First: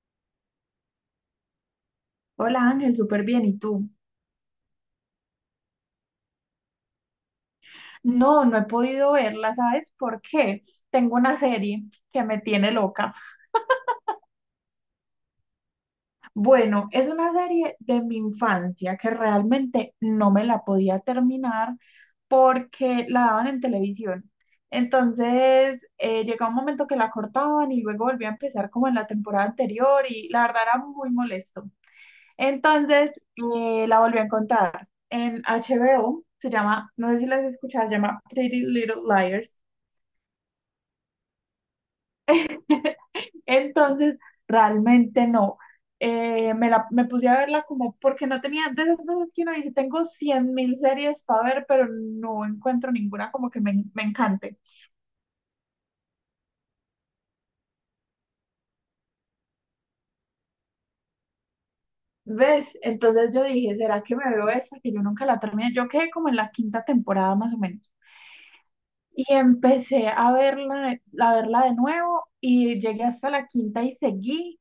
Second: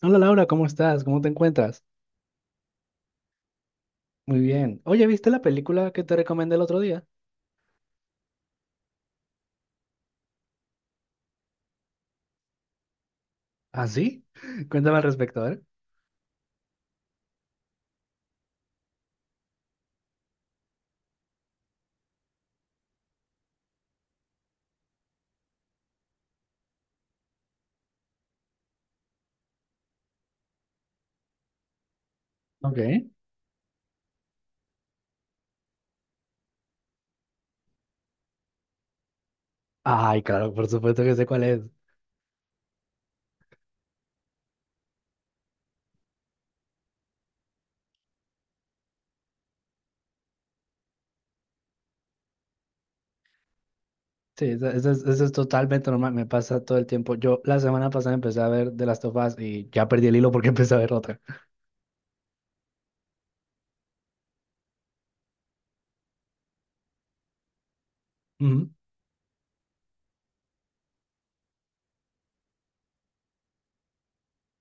Hola Laura, ¿cómo estás? ¿Cómo te encuentras? Hola Ángel, súper bien. ¿Y tú? Muy bien. Oye, ¿viste la película que te recomendé el otro día? No, no he podido verla, ¿sabes por qué? Tengo una serie que me tiene loca. ¿Ah, sí? Cuéntame al respecto, ¿eh? Bueno, es una serie de mi infancia que realmente no me la podía terminar porque la daban en televisión. Entonces, llegaba un momento que la cortaban y luego volvía a empezar como en la temporada anterior y la verdad era muy molesto. Ok. Entonces la volví a encontrar en HBO, se llama, no sé si las has escuchado, se llama Pretty Little Liars. Ay, claro, por supuesto que sé cuál es. Entonces realmente no. Me puse a verla como porque no tenía, de esas veces que uno dice, tengo 100 mil series para ver, pero no encuentro ninguna como que me Sí, encante. eso es totalmente normal, me pasa todo el tiempo. Yo la semana pasada empecé a ver de las Us y ya perdí el hilo porque empecé a ver otra. ¿Ves? Entonces yo dije, ¿será que me veo esa? Que yo nunca la terminé. Yo quedé como en la quinta temporada más o menos. Ujú, Y empecé a verla de nuevo y llegué hasta la quinta y seguí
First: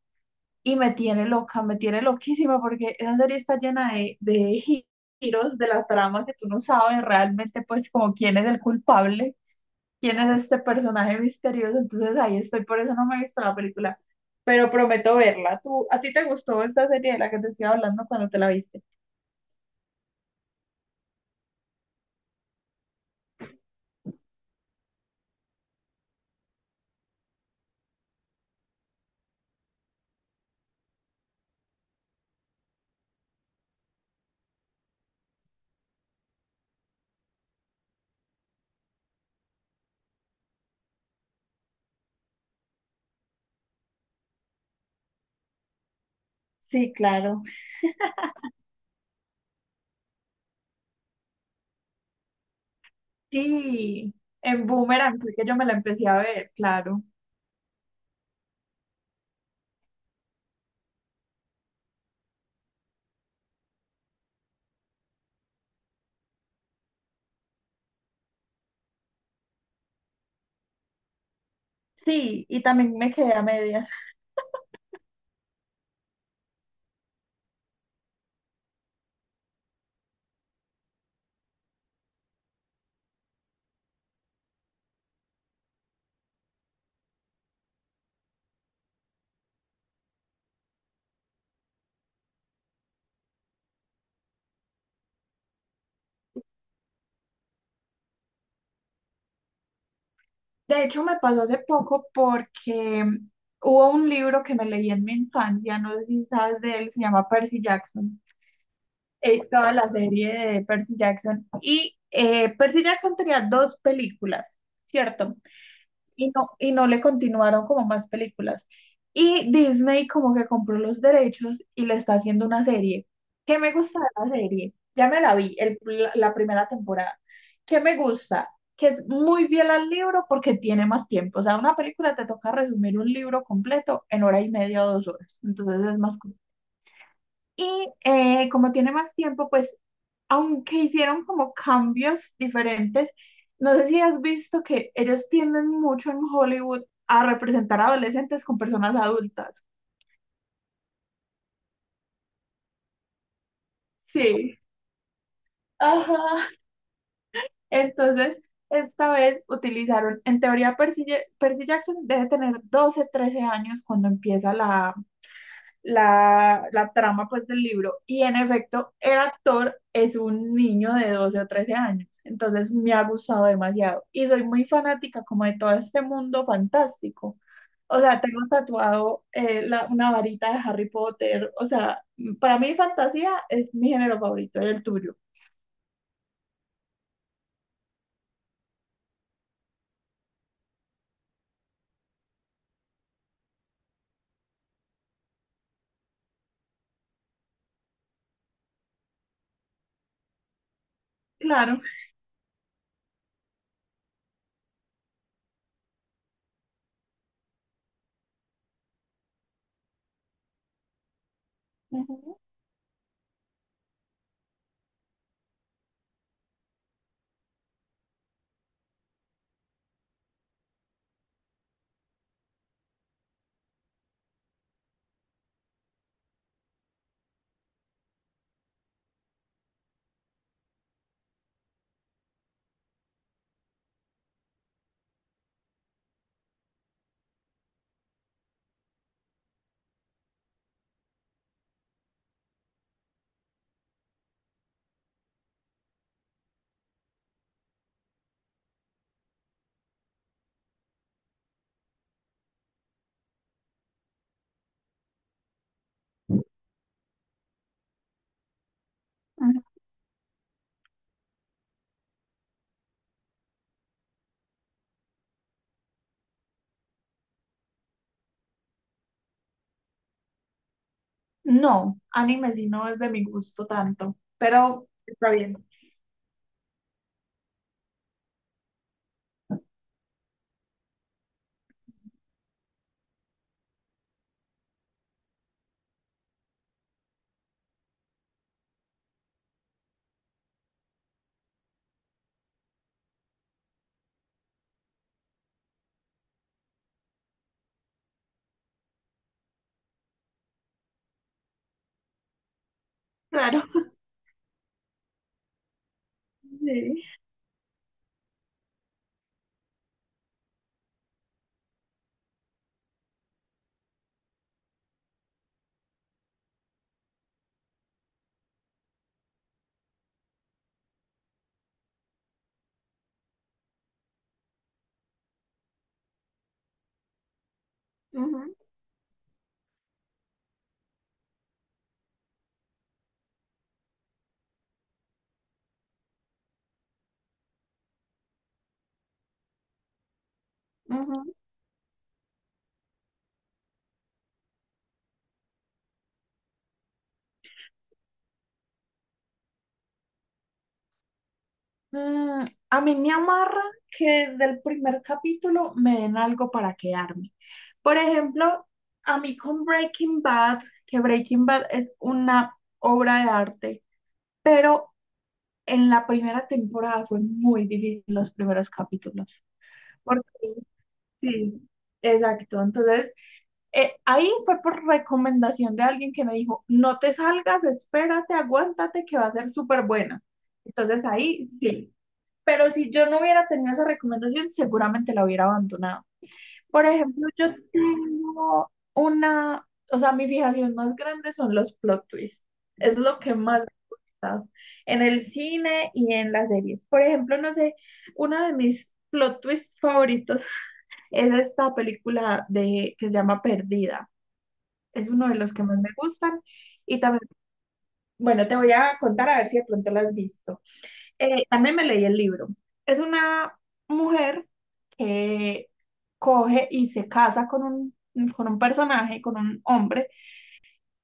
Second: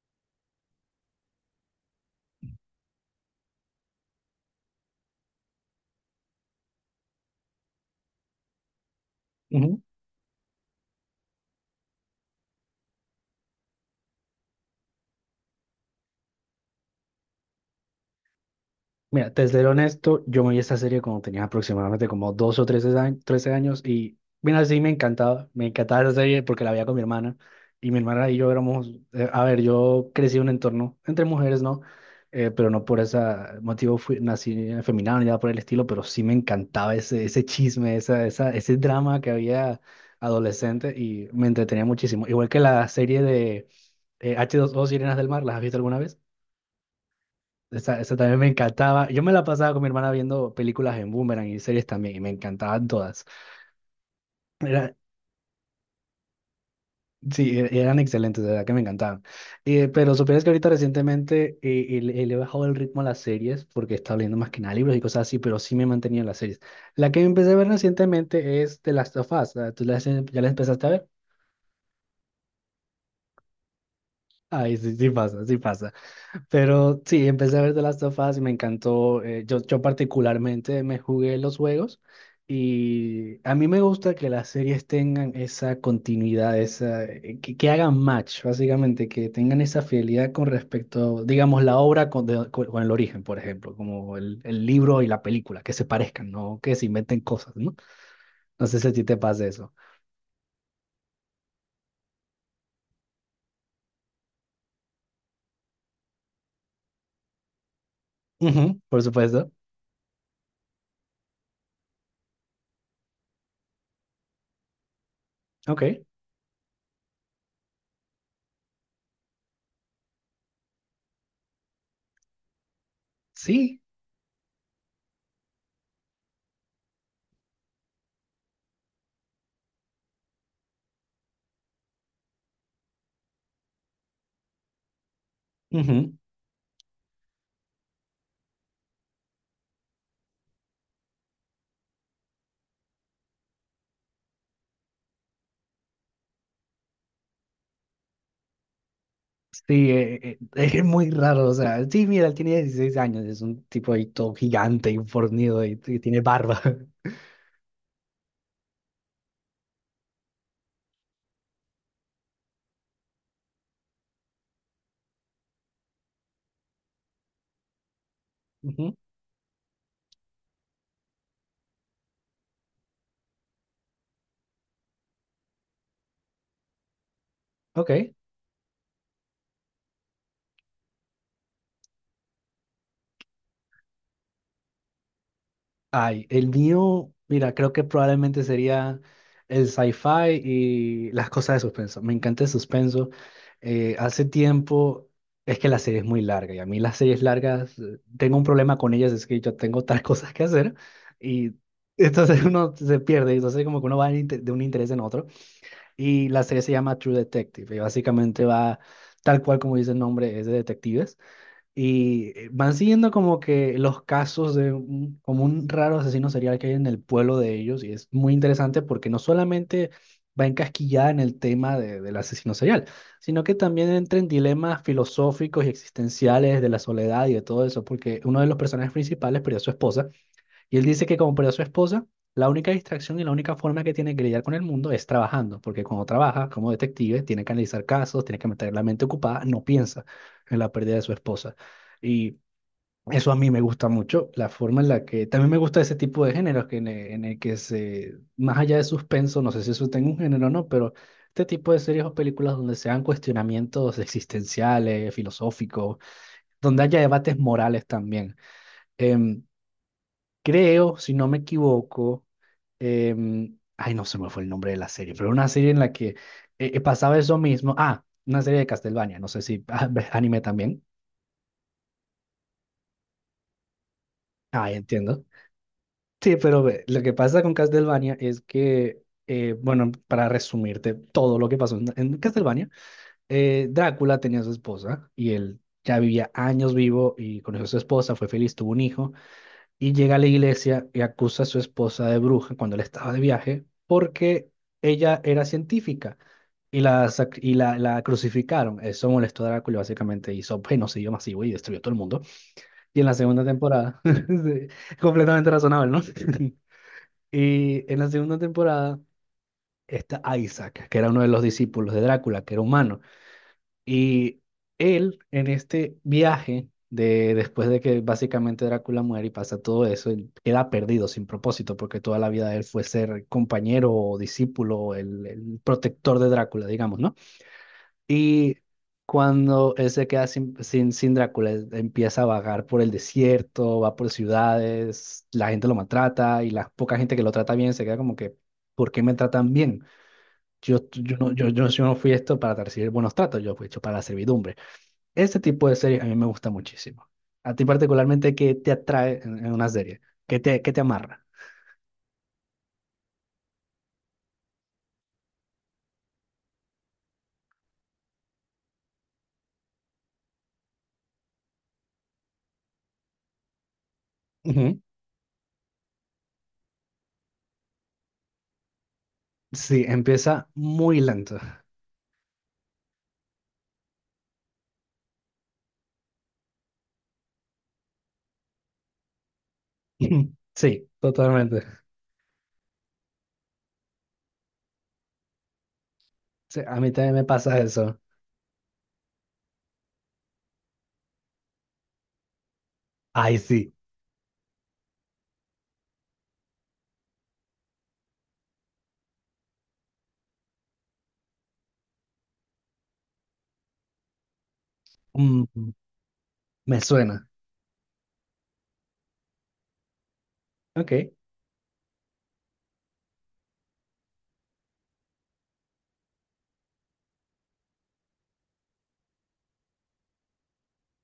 y me tiene loca, me tiene loquísima porque esa serie está llena de giros de la trama que tú no sabes realmente pues como quién es el culpable, ujú. quién es este personaje misterioso. Entonces ahí estoy, por eso no me he visto la película, pero prometo verla. ¿Tú, a ti te gustó esta serie de la que te estoy hablando cuando te la viste? Mira, te seré honesto, yo me vi esta serie cuando tenía aproximadamente como 12 o 13 años, 13 años y mira, sí me encantaba esa serie porque la veía con mi hermana. Y mi hermana y yo éramos, a ver, yo crecí en un entorno entre mujeres, ¿no? Pero no por ese motivo fui, nací afeminado ni nada por el estilo, pero sí me encantaba ese chisme, ese drama que había adolescente y me entretenía muchísimo. Igual que la serie de H2O Sirenas del Mar, ¿las has visto alguna vez? Sí, claro. Esa también me encantaba. Yo me la pasaba con mi hermana viendo películas en Boomerang y series también, y me encantaban todas. Sí, en Era, Boomerang fue que yo me la empecé a ver, claro. sí, eran excelentes, de verdad que me encantaban. Pero supieras que ahorita recientemente le he bajado el ritmo a las series porque estaba leyendo más que nada libros y cosas así, pero sí me he mantenido en las series. La que empecé a ver recientemente es The Last of Us. Ah, ya la empezaste a ver? Sí, y también me quedé a medias. Ay, sí, sí pasa, sí pasa. Pero sí, empecé a ver The Last of Us y me encantó. Yo particularmente me jugué los juegos y a mí me gusta que las series tengan esa continuidad, esa, que hagan match, básicamente, que tengan esa fidelidad con respecto, digamos, la obra con, con el origen, por ejemplo, como el libro y la película, que se parezcan, no que se inventen cosas, ¿no? No sé si a ti te pasa eso. De hecho, me pasó hace poco porque hubo un libro que me leí en mi infancia, no sé si sabes de él, se llama Percy Jackson. Ujú, por supuesto. Toda la serie de Percy Jackson. Y Percy Jackson tenía dos películas, ¿cierto? Ok. Y no le continuaron como más películas. Y Disney como que compró los derechos y le está haciendo una serie. ¿Qué me Sí. gusta de la serie? Ya me la vi, la primera temporada. ¿Qué me gusta? Que es muy fiel al libro porque tiene más tiempo. O sea, una película te toca resumir un libro completo en hora y media o 2 horas. Entonces es más corto. Y como tiene más tiempo, pues aunque hicieron como cambios diferentes, no sé si has visto que ellos tienden mucho en Hollywood a representar adolescentes con personas adultas. Sí, es muy raro, o sea, sí, mira, él tiene 16 años, es un tipo ahí todo Sí, gigante y fornido y ajá. tiene barba. Entonces, esta vez utilizaron, en teoría, Percy Jackson debe tener 12, 13 años cuando empieza la trama pues del libro y en efecto Ujú, el actor es un niño de 12 o 13 años, entonces me ha gustado demasiado y soy muy fanática como de todo este mundo fantástico. ok. O sea, tengo tatuado una varita de Harry Potter. O sea, para mí fantasía es mi género favorito, el tuyo. Ay, el mío, mira, creo que probablemente sería el sci-fi y las cosas de suspenso. Me encanta el suspenso. Hace tiempo, es que la serie es muy larga y a mí las series largas, tengo un problema con ellas, es que yo tengo otras cosas que hacer y Claro. entonces uno se pierde, entonces como que uno va de de un interés en otro. Y la serie se llama True Detective y básicamente va tal cual como dice el nombre, es de detectives. Y Ujú, van siguiendo como que los casos de como un raro asesino serial que hay en el pueblo de ellos y es muy interesante porque no solamente va encasquillada en el tema del asesino serial, sino que también entra en dilemas filosóficos y existenciales de la soledad y de todo eso, porque uno de los personajes principales perdió a su esposa y él dice que como perdió a su esposa, la única distracción y la única forma que tiene que lidiar con el mundo es trabajando, porque cuando trabaja como detective tiene que analizar casos, tiene que mantener la mente ocupada, no piensa en la pérdida de su esposa. Y eso a mí me gusta mucho, la forma en la que también me gusta ese tipo de géneros que en en el que se, más allá de suspenso, no sé si eso tenga un género o no, pero este tipo de series o películas donde se dan cuestionamientos existenciales, filosóficos, donde haya debates morales también. Em, ujú. Creo, si no me equivoco, ay, no se me fue el nombre de la serie, pero era una serie en la que pasaba eso mismo. Ah, una serie de Castlevania, no sé si anime también. No, anime sí no es de mi gusto tanto, Ah, pero entiendo. está bien. Sí, pero ve, lo que pasa con Castlevania es que, bueno, para resumirte todo lo que pasó en Castlevania, Drácula tenía a su esposa y él ya vivía años vivo y conoció a su esposa, fue feliz, tuvo un hijo. Y llega a la iglesia y acusa a su esposa de bruja cuando él estaba de viaje porque ella era científica y la, sac- y la crucificaron. Eso molestó a Drácula, y básicamente hizo genocidio masivo y destruyó todo el mundo. Y en la segunda Claro. temporada, sí, completamente razonable, ¿no? Sí. Y en la segunda temporada está Isaac, que era uno de los discípulos de Drácula, que era humano. Y él, en este viaje, de, después de que básicamente Drácula muere y pasa todo eso, él queda perdido, sin propósito, porque toda la vida de él fue ser compañero o discípulo, el protector de Drácula, digamos, ¿no? Ujú, Y cuando él se queda sin Drácula, él empieza a vagar por el desierto, va por ciudades, la gente lo maltrata y la poca gente que lo trata bien se queda como que, ¿por qué me tratan bien? Yo, yo, no, ujú. yo, yo, yo no fui esto para recibir buenos tratos, yo fui hecho para la servidumbre. Este tipo de series a mí me gusta muchísimo. A ti particularmente, ¿qué te atrae en una serie? Qué te amarra? Mm, a mí me amarra que desde el primer capítulo me den algo para quedarme. Por ejemplo, a mí con Breaking Bad, que Breaking Bad es una obra de arte, Ujú. pero en la primera temporada fue muy difícil los primeros capítulos. Sí, Porque empieza muy lento. sí, exacto. Entonces, ahí fue por recomendación de alguien que me dijo, no te salgas, espérate, aguántate, que va a ser súper buena. Sí, Entonces ahí totalmente. sí pero si yo no hubiera tenido esa recomendación, seguramente la hubiera abandonado. Sí, a Por mí también me ejemplo, yo pasa eso. tengo una, o sea, mi fijación más grande son los plot twists. Es lo que Ay, más sí. me gusta en el cine y en las series. Por ejemplo, no sé, uno de mis plot twists favoritos es esta película de, que se llama Perdida. Es uno de los que Mm, más me gustan. me Y también, suena. bueno, te voy a contar a ver si de pronto la has visto. Ok, También me leí el libro. Es una mujer que coge y se casa con un personaje, con un hombre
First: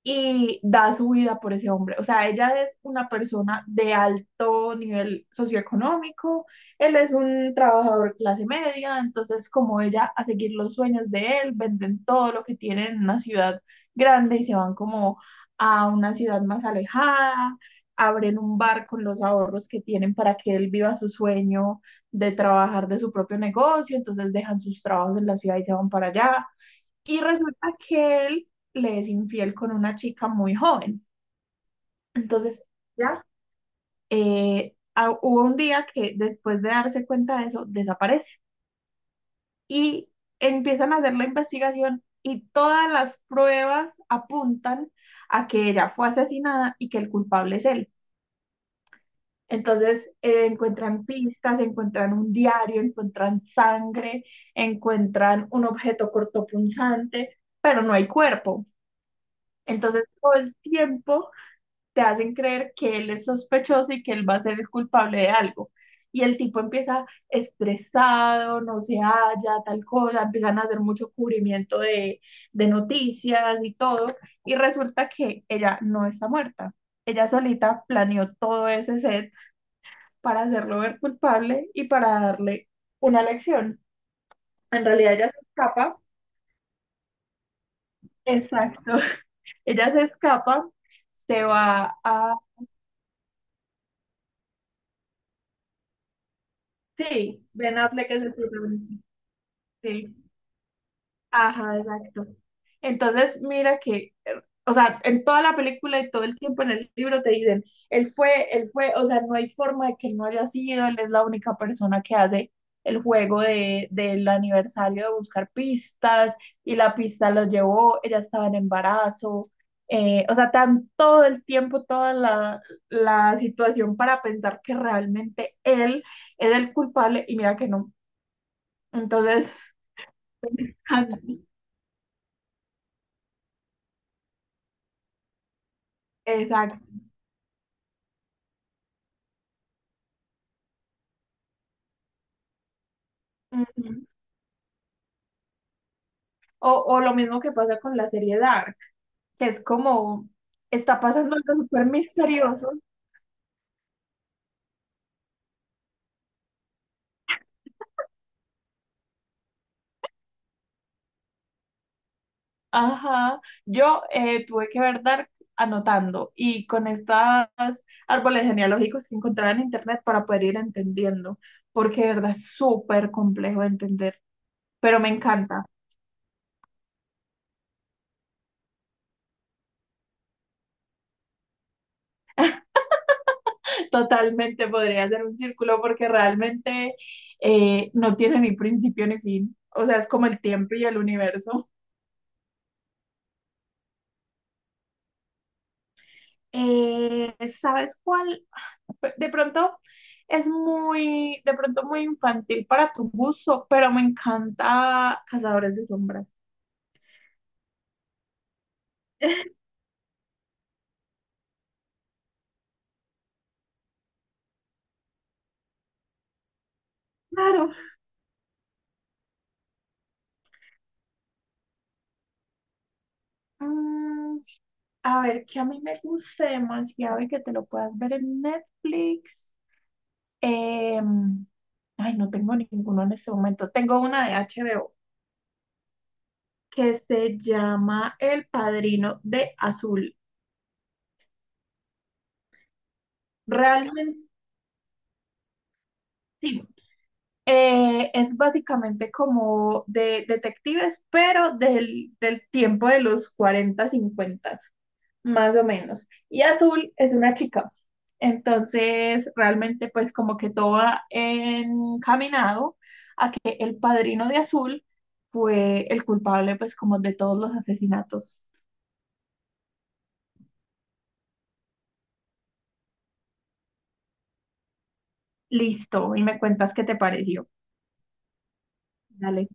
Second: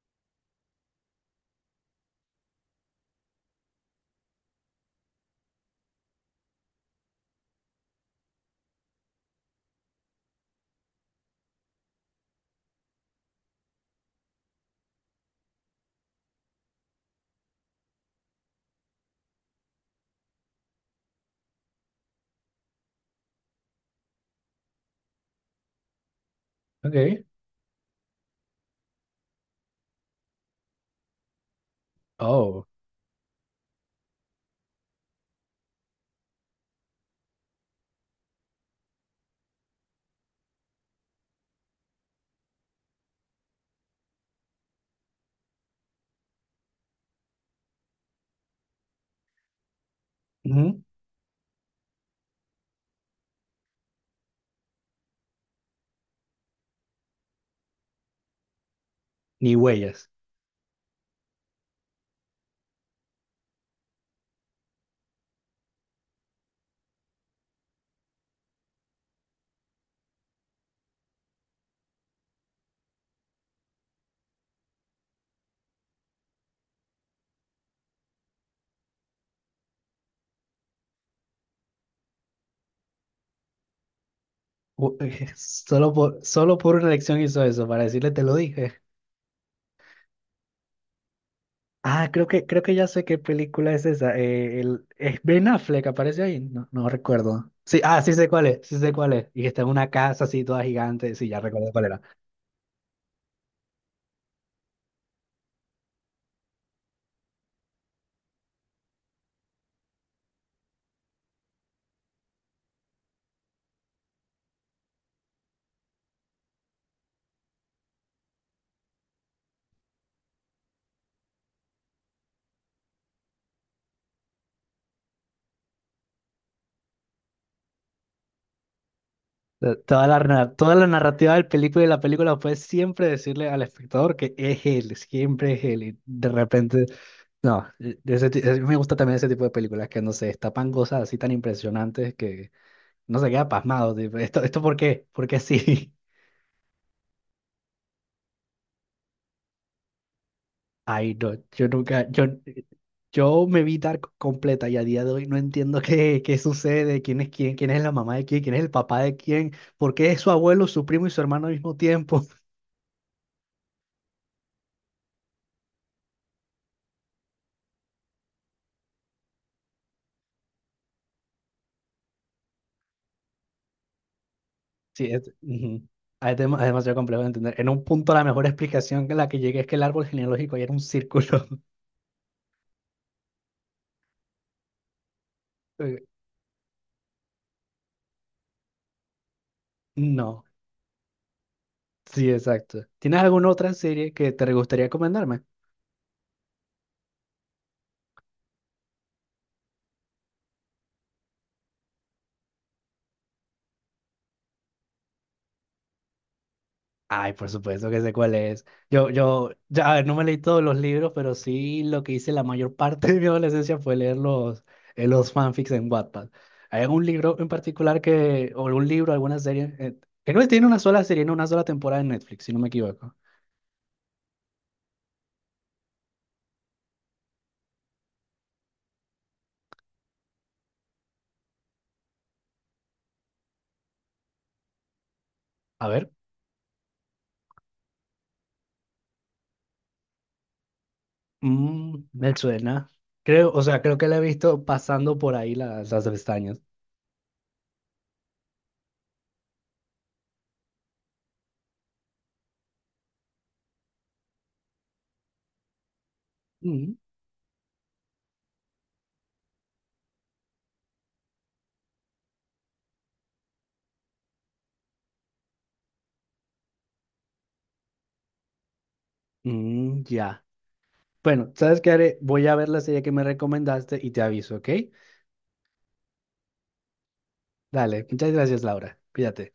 y da su vida por ese hombre. O sea, ella es una persona de alto nivel socioeconómico, él es un trabajador clase media, entonces como ella a seguir los sueños de él, venden todo lo que tienen en una ciudad grande y se van como a una ciudad más alejada, abren un bar con los ahorros que tienen para que él viva su sueño de trabajar de su propio negocio, entonces dejan sus trabajos en la ciudad y se van para allá. Y ok. resulta que él le es infiel con una chica muy joven. Entonces, Oh, ya hubo un día que después de darse cuenta de eso, desaparece. Y empiezan a hacer la investigación y todas las pruebas apuntan a que ella fue asesinada y que el culpable es él. Entonces, ujú. encuentran pistas, encuentran un diario, encuentran sangre, encuentran un objeto cortopunzante, pero no hay cuerpo. Ni Entonces, huellas. todo el tiempo te hacen creer que él es sospechoso y que él va a ser el culpable de algo. Y el tipo empieza estresado, no se halla, tal cosa, empiezan a hacer mucho cubrimiento de noticias y todo. Y resulta que ella no está muerta. Ella solita planeó todo ese set para hacerlo ver culpable y para darle una lección. En Hu- realidad ella se escapa. Solo por una elección hizo eso, para decirle te lo dije. Exacto. Ella se escapa, se va Ah, a... creo que ya sé qué película es esa. Es Ben Affleck, aparece ahí. No, no Sí, recuerdo. Ben Sí, ah, Affleck sí es sé el cuál es, sí sé protagonista. cuál es. Y que está en una Sí. casa así toda gigante. Sí, ya recuerdo Ajá, cuál era. exacto. Entonces, mira que, o sea, en toda la película y todo el tiempo en el libro te dicen, él fue, o sea, no hay forma de que él no haya sido, él es la única persona que hace el juego de, del aniversario de buscar pistas y la pista lo llevó, ella estaba en embarazo, o sea, tan todo el tiempo, toda la, la situación para pensar que realmente él es el culpable y mira que no. Entonces, Toda la narrativa del película y de la película fue siempre decirle al espectador que es él, siempre es él. Y de exacto. repente, no, me gusta también ese tipo de películas que, no sé, destapan cosas así tan impresionantes que no se queda pasmado. Tipo, esto por qué? ¿Por qué sí? O lo mismo que pasa con la serie Dark, que es como, está Ay, no, pasando algo yo súper nunca, misterioso. yo me vi Dark completa y a día de hoy no entiendo qué, qué sucede, quién es quién, quién es la mamá de quién, quién es el papá de quién, por qué es su abuelo, su primo y su hermano al mismo tiempo. Ajá, yo tuve que ver Dark anotando y con estos árboles genealógicos que encontraba en internet para poder ir entendiendo, porque de verdad es súper complejo de entender, pero Sí, me es, encanta. ujú. Ah, es demasiado complejo de entender. En un punto la mejor explicación que la que llegué es que el árbol genealógico ya era un círculo. Totalmente podría hacer un círculo Eh, porque realmente no tiene ni principio ni fin. O sea, es como el no, tiempo y el universo. sí, exacto. ¿Tienes alguna otra serie que te gustaría recomendarme? Eh, ¿Sabes cuál? De pronto es muy, de pronto muy infantil para tu gusto, pero me encanta Cazadores de Sombras. Ay, por supuesto que sé cuál es. Ya, a ver, no me leí todos los libros, pero sí lo que hice la mayor parte de mi adolescencia fue leer los fanfics en Wattpad. ¿Hay algún libro en Claro. particular que, o algún libro, alguna serie? Creo que no tiene una sola serie, no una sola temporada en Netflix, si no me equivoco. Mm, a ver, que a mí me guste demasiado y que te lo puedas ver en Netflix. Em, ay, no tengo ninguno en este momento. Tengo una de HBO A ver, que se llama El Padrino de Azul. mm, me suena. Creo, o sea, creo que la he Realmente, visto pasando por ahí las pestañas. sí, eh, es básicamente como de detectives, pero del tiempo de los 40 50, más o menos. Y Azul Mm, es una chica. Entonces, realmente, pues como que todo ha encaminado a que el padrino de Azul fue el culpable, pues como de todos los asesinatos. mm, ya. Bueno, ¿sabes qué haré? Voy a ver la serie que me recomendaste y te aviso, ¿ok? Listo, y me cuentas qué te pareció. Dale, muchas gracias, Laura. Dale. Cuídate.